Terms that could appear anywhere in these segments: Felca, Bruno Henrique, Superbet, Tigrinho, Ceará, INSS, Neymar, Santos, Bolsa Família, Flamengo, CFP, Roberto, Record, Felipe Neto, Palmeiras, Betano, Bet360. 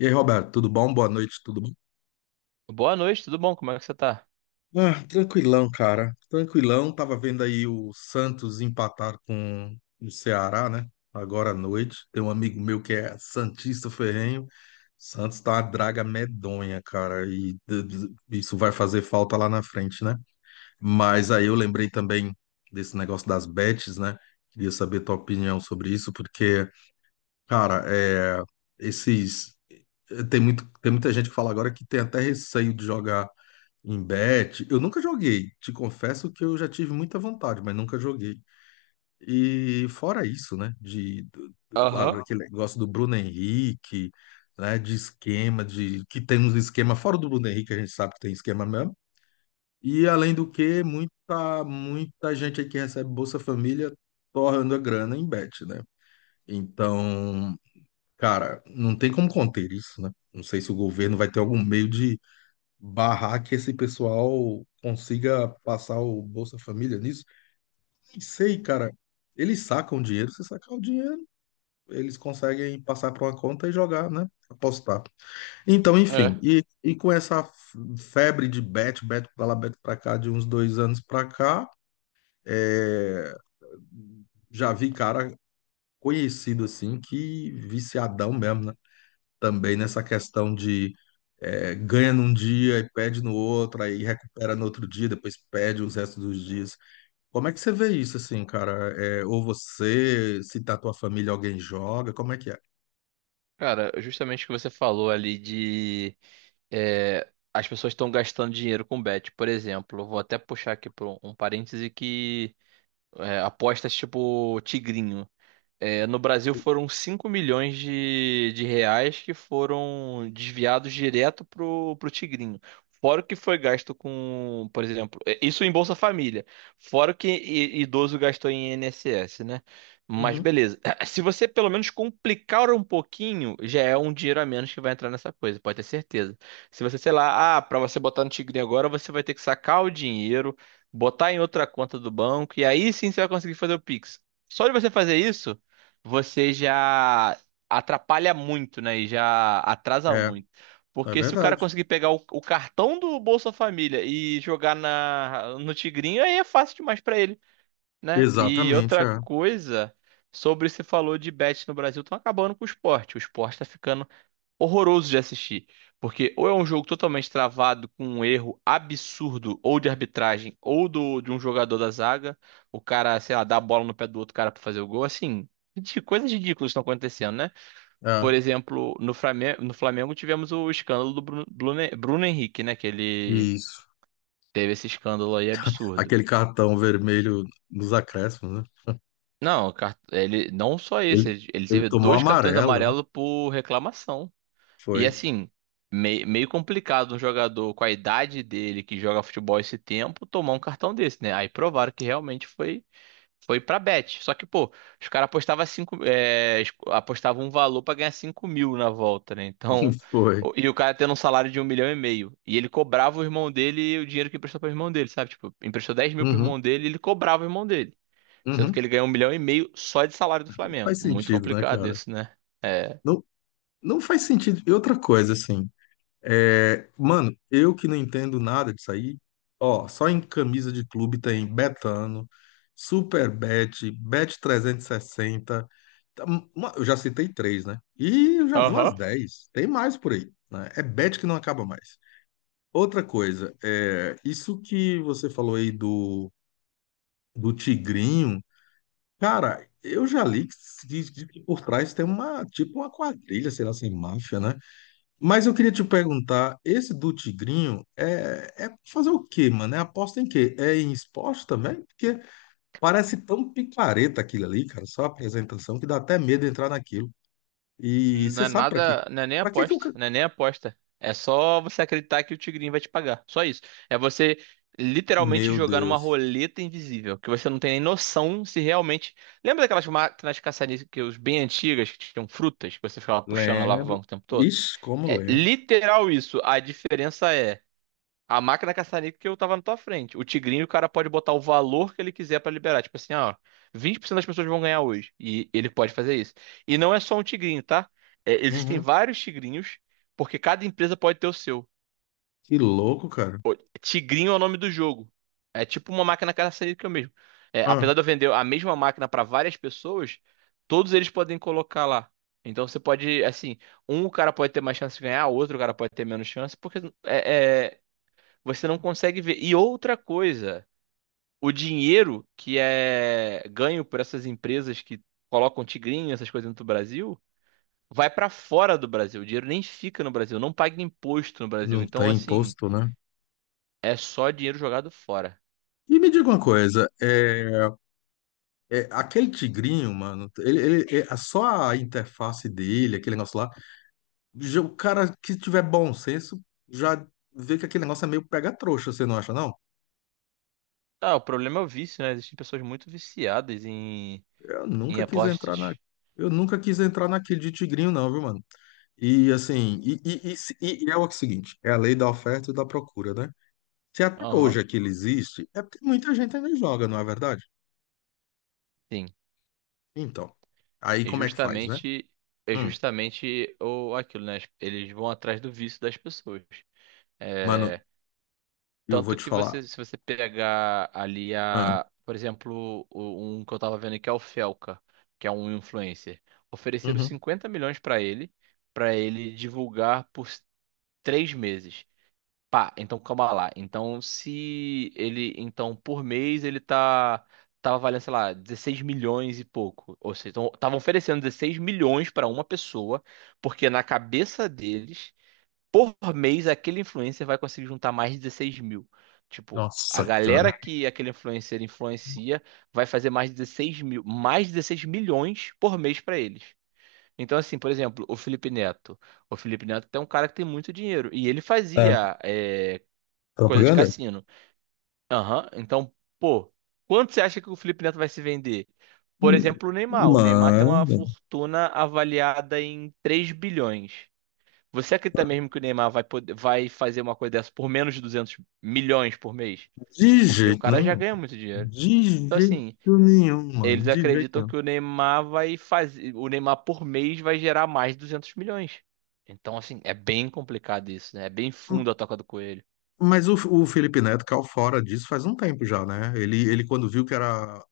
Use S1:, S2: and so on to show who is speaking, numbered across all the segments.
S1: E aí, Roberto, tudo bom? Boa noite, tudo bom?
S2: Boa noite, tudo bom? Como é que você tá?
S1: Ah, tranquilão, cara. Tranquilão. Tava vendo aí o Santos empatar com o Ceará, né? Agora à noite. Tem um amigo meu que é santista ferrenho. Santos tá uma draga medonha, cara. E isso vai fazer falta lá na frente, né? Mas aí eu lembrei também desse negócio das bets, né? Queria saber tua opinião sobre isso, porque, cara, é, esses tem muito, tem muita gente que fala agora que tem até receio de jogar em bet, eu nunca joguei. Te confesso que eu já tive muita vontade, mas nunca joguei. E fora isso, né? Lá
S2: Aham,
S1: daquele negócio do Bruno Henrique, né? De esquema, de que tem uns esquema fora do Bruno Henrique, a gente sabe que tem esquema mesmo. E além do que, muita gente aí que recebe Bolsa Família torrando a grana em bet, né? Então, cara, não tem como conter isso, né? Não sei se o governo vai ter algum meio barrar que esse pessoal consiga passar o Bolsa Família nisso. Nem sei, cara. Eles sacam dinheiro, se sacar o dinheiro, eles conseguem passar para uma conta e jogar, né? Apostar. Então,
S2: é.
S1: enfim, com essa febre de bet, bet para lá, bet para cá, de uns 2 anos para cá, é, já vi cara conhecido assim, que viciadão mesmo, né? Também nessa questão de é, ganha num dia e perde no outro, aí recupera no outro dia, depois perde os restos dos dias. Como é que você vê isso, assim, cara? É, ou você, se tá tua família, alguém joga, como é que é?
S2: Cara, justamente o que você falou ali de as pessoas estão gastando dinheiro com bet, por exemplo. Eu vou até puxar aqui para um parêntese que apostas tipo tigrinho. É, no Brasil foram 5 milhões de reais que foram desviados direto pro Tigrinho. Fora o que foi gasto com, por exemplo, isso em Bolsa Família. Fora o que idoso gastou em INSS, né? Mas
S1: Uhum.
S2: beleza. Se você pelo menos complicar um pouquinho, já é um dinheiro a menos que vai entrar nessa coisa, pode ter certeza. Se você, sei lá, ah, para você botar no Tigrinho agora, você vai ter que sacar o dinheiro, botar em outra conta do banco, e aí sim você vai conseguir fazer o Pix. Só de você fazer isso você já atrapalha muito, né? E já atrasa
S1: É,
S2: muito.
S1: é
S2: Porque se o cara
S1: verdade.
S2: conseguir pegar o cartão do Bolsa Família e jogar no Tigrinho, aí é fácil demais pra ele, né? E
S1: Exatamente,
S2: outra
S1: é.
S2: coisa, sobre se falou de bet no Brasil, estão acabando com o esporte. O esporte tá ficando horroroso de assistir. Porque ou é um jogo totalmente travado com um erro absurdo, ou de arbitragem, ou de um jogador da zaga, o cara, sei lá, dá a bola no pé do outro cara pra fazer o gol, assim, de coisas ridículas estão acontecendo, né? Por
S1: É,
S2: exemplo, no Flamengo, no Flamengo tivemos o escândalo do Bruno Henrique, né? Que ele
S1: isso.
S2: teve esse escândalo aí absurdo.
S1: Aquele cartão vermelho nos acréscimos, né?
S2: Não, ele não só
S1: Ele,
S2: esse, ele
S1: ele
S2: teve
S1: tomou
S2: dois cartões
S1: amarela, né?
S2: amarelos por reclamação. E
S1: Foi.
S2: assim, meio complicado um jogador com a idade dele que joga futebol esse tempo tomar um cartão desse, né? Aí provaram que realmente foi pra bet. Só que, pô, os caras apostavam cinco, apostavam um valor pra ganhar 5 mil na volta, né? Então,
S1: Foi.
S2: e o cara tendo um salário de 1,5 milhão. E ele cobrava o irmão dele o dinheiro que emprestou pro irmão dele, sabe? Tipo, emprestou 10 mil pro
S1: Uhum.
S2: irmão dele e ele cobrava o irmão dele. Sendo que
S1: Uhum.
S2: ele ganhou 1,5 milhão só de salário do Flamengo.
S1: Faz
S2: Muito
S1: sentido, né,
S2: complicado
S1: cara?
S2: isso, né? É.
S1: Não, não faz sentido. E outra coisa, assim, é, mano, eu que não entendo nada disso aí, ó, só em camisa de clube tem Betano, Superbet, Bet360, tá, eu já citei três, né? E eu já vi umas
S2: Aham.
S1: dez, tem mais por aí, né? É bet que não acaba mais. Outra coisa, é, isso que você falou aí do, do Tigrinho, cara, eu já li que por trás tem uma, tipo uma quadrilha, sei lá, sem máfia, né? Mas eu queria te perguntar, esse do Tigrinho é, é fazer o quê, mano? É aposta em quê? É em esporte também? Porque parece tão picareta aquilo ali, cara, só a apresentação que dá até medo de entrar naquilo. E
S2: Não
S1: você
S2: é
S1: sabe pra quê?
S2: nada, não é nem
S1: Pra quê que o...
S2: aposta, não é nem aposta. É só você acreditar que o Tigrinho vai te pagar. Só isso. É você literalmente
S1: Meu
S2: jogar numa
S1: Deus,
S2: roleta invisível, que você não tem nem noção se realmente. Lembra daquelas máquinas caça-níqueis bem antigas que tinham frutas, que você ficava puxando a
S1: lembro.
S2: alavanca o tempo todo?
S1: Ixi, como
S2: É
S1: lembro.
S2: literal isso. A diferença é. A máquina caça-níquel que eu tava na tua frente. O Tigrinho, o cara pode botar o valor que ele quiser pra liberar. Tipo assim, ó, 20% das pessoas vão ganhar hoje. E ele pode fazer isso. E não é só um Tigrinho, tá? É, existem
S1: Uhum.
S2: vários Tigrinhos, porque cada empresa pode ter o seu.
S1: Que louco, cara.
S2: Tigrinho é o nome do jogo. É tipo uma máquina caça-níquel mesmo. É,
S1: Ah,
S2: apesar de eu vender a mesma máquina pra várias pessoas, todos eles podem colocar lá. Então você pode, assim, um cara pode ter mais chance de ganhar, outro cara pode ter menos chance, porque é, é, você não consegue ver. E outra coisa, o dinheiro que é ganho por essas empresas que colocam tigrinho, essas coisas no Brasil, vai para fora do Brasil. O dinheiro nem fica no Brasil, não paga imposto no Brasil.
S1: não
S2: Então,
S1: tem
S2: assim,
S1: imposto, né?
S2: é só dinheiro jogado fora.
S1: E me diga uma coisa, é, é, aquele tigrinho, mano, é, só a interface dele, aquele negócio lá, o cara que tiver bom senso já vê que aquele negócio é meio pega-trouxa, você não acha, não?
S2: Ah, o problema é o vício, né? Existem pessoas muito viciadas
S1: Eu
S2: em
S1: nunca quis entrar na.
S2: apostas.
S1: Eu nunca quis entrar naquele de tigrinho, não, viu, mano? E assim, é o seguinte, é a lei da oferta e da procura, né? Se até hoje
S2: Aham,
S1: aquilo existe, é porque muita gente ainda joga, não é verdade?
S2: sim.
S1: Então, aí
S2: É
S1: como é que faz, né?
S2: justamente, é
S1: Hum,
S2: justamente o, aquilo, né? Eles vão atrás do vício das pessoas.
S1: mano,
S2: É,
S1: eu vou
S2: tanto
S1: te
S2: que
S1: falar.
S2: você, se você pegar ali
S1: Ah,
S2: a, por exemplo, um que eu tava vendo que é o Felca, que é um influencer, ofereceram
S1: uhum.
S2: 50 milhões pra ele divulgar por 3 meses. Pá, então calma lá. Então se ele, então por mês ele tava valendo, sei lá, 16 milhões e pouco. Ou seja, então estavam oferecendo 16 milhões pra uma pessoa, porque na cabeça deles por mês aquele influencer vai conseguir juntar mais de 16 mil. Tipo, a
S1: Nossa, cara.
S2: galera que aquele influencer influencia vai fazer mais de 16 mil, mais de 16 milhões por mês para eles. Então, assim, por exemplo, o Felipe Neto. O Felipe Neto é um cara que tem muito dinheiro. E ele
S1: É,
S2: fazia coisa de
S1: propaganda?
S2: cassino. Aham. Então, pô, quanto você acha que o Felipe Neto vai se vender? Por exemplo, o Neymar. O Neymar tem uma
S1: Mano,
S2: fortuna avaliada em 3 bilhões. Você acredita mesmo que o Neymar vai poder, vai fazer uma coisa dessa por menos de 200 milhões por mês?
S1: de
S2: Porque o
S1: jeito
S2: cara já
S1: nenhum.
S2: ganha muito dinheiro.
S1: De
S2: Então,
S1: jeito
S2: assim,
S1: nenhum, mano.
S2: eles
S1: De jeito
S2: acreditam
S1: nenhum.
S2: que o Neymar vai fazer, o Neymar por mês vai gerar mais de 200 milhões. Então, assim, é bem complicado isso, né? É bem
S1: M-
S2: fundo a toca do coelho.
S1: Mas o Felipe Neto caiu fora disso faz um tempo já, né? Ele quando viu que era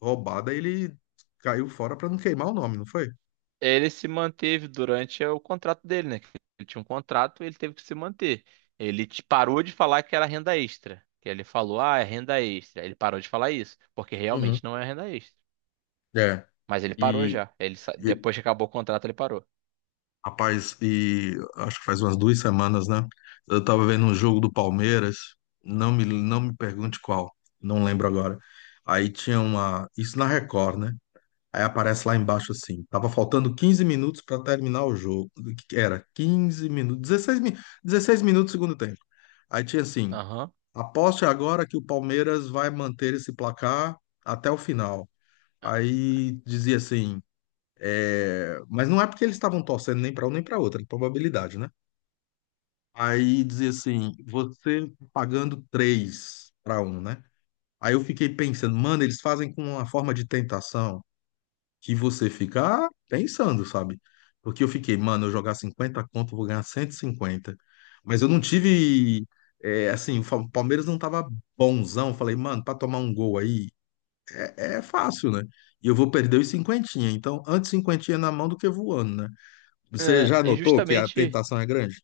S1: roubada, ele caiu fora pra não queimar o nome, não foi?
S2: Ele se manteve durante o contrato dele, né? Ele tinha um contrato, ele teve que se manter. Ele parou de falar que era renda extra. Que ele falou, ah, é renda extra. Ele parou de falar isso, porque
S1: Uhum.
S2: realmente não é renda extra.
S1: É.
S2: Mas ele parou
S1: E,
S2: já. Ele,
S1: e,
S2: depois que acabou o contrato, ele parou.
S1: rapaz, e acho que faz umas 2 semanas, né? Eu tava vendo um jogo do Palmeiras, não me pergunte qual, não lembro agora. Aí tinha uma. Isso na Record, né? Aí aparece lá embaixo assim, tava faltando 15 minutos para terminar o jogo. O que que era 15 minutos, 16 minutos do segundo tempo. Aí tinha assim,
S2: Aham.
S1: aposte agora que o Palmeiras vai manter esse placar até o final. Aí dizia assim, é, mas não é porque eles estavam torcendo nem para um nem para outro, é probabilidade, né? Aí dizia assim, você pagando 3-1, né? Aí eu fiquei pensando, mano, eles fazem com uma forma de tentação que você fica ah, pensando, sabe? Porque eu fiquei, mano, eu jogar 50 conto, eu vou ganhar 150. Mas eu não tive. É, assim, o Palmeiras não tava bonzão. Eu falei, mano, pra tomar um gol aí é, é fácil, né? E eu vou perder os cinquentinha. Então, antes cinquentinha na mão do que voando, né? Você
S2: É,
S1: já
S2: e
S1: notou que a
S2: justamente.
S1: tentação é grande?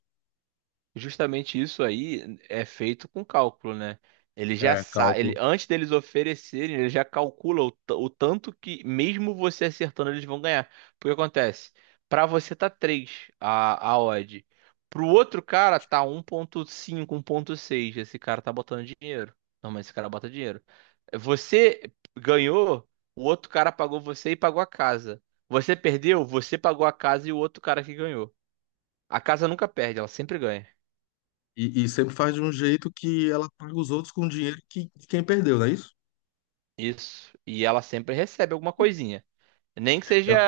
S2: Justamente isso aí é feito com cálculo, né? Ele já
S1: É,
S2: sabe, ele,
S1: cálculo.
S2: antes deles oferecerem, ele já calcula o tanto que, mesmo você acertando, eles vão ganhar. Porque acontece, para você tá 3 a odd, pro outro cara tá 1.5 1.6 Esse cara tá botando dinheiro. Não, mas esse cara bota dinheiro. Você ganhou, o outro cara pagou você e pagou a casa. Você perdeu, você pagou a casa e o outro cara que ganhou. A casa nunca perde, ela sempre ganha.
S1: E sempre faz de um jeito que ela paga os outros com dinheiro que, de quem perdeu, não é isso?
S2: Isso. E ela sempre recebe alguma coisinha. Nem que seja
S1: Ela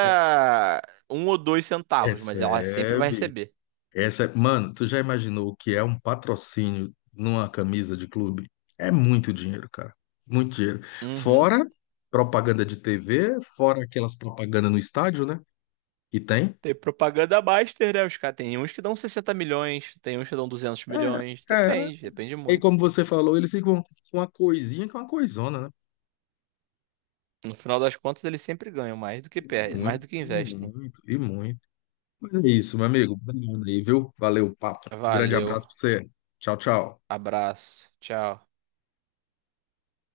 S2: um ou dois centavos, mas ela sempre vai
S1: recebe.
S2: receber.
S1: Essa, mano, tu já imaginou o que é um patrocínio numa camisa de clube? É muito dinheiro, cara. Muito dinheiro.
S2: Uhum.
S1: Fora propaganda de TV, fora aquelas propagandas no estádio, né? E tem.
S2: Tem propaganda master, né? Os caras tem uns que dão 60 milhões, tem uns que dão 200 milhões.
S1: É, é.
S2: Depende, depende
S1: E
S2: muito.
S1: como você falou, eles ficam com uma coisinha que é uma coisona, né?
S2: No final das contas, eles sempre ganham mais do que
S1: E
S2: perdem, mais
S1: muito,
S2: do que
S1: e
S2: investem.
S1: muito, e muito. Mas é isso, meu amigo. Obrigado aí, viu? Valeu o papo. Um grande
S2: Valeu,
S1: abraço pra você. Tchau, tchau.
S2: abraço, tchau.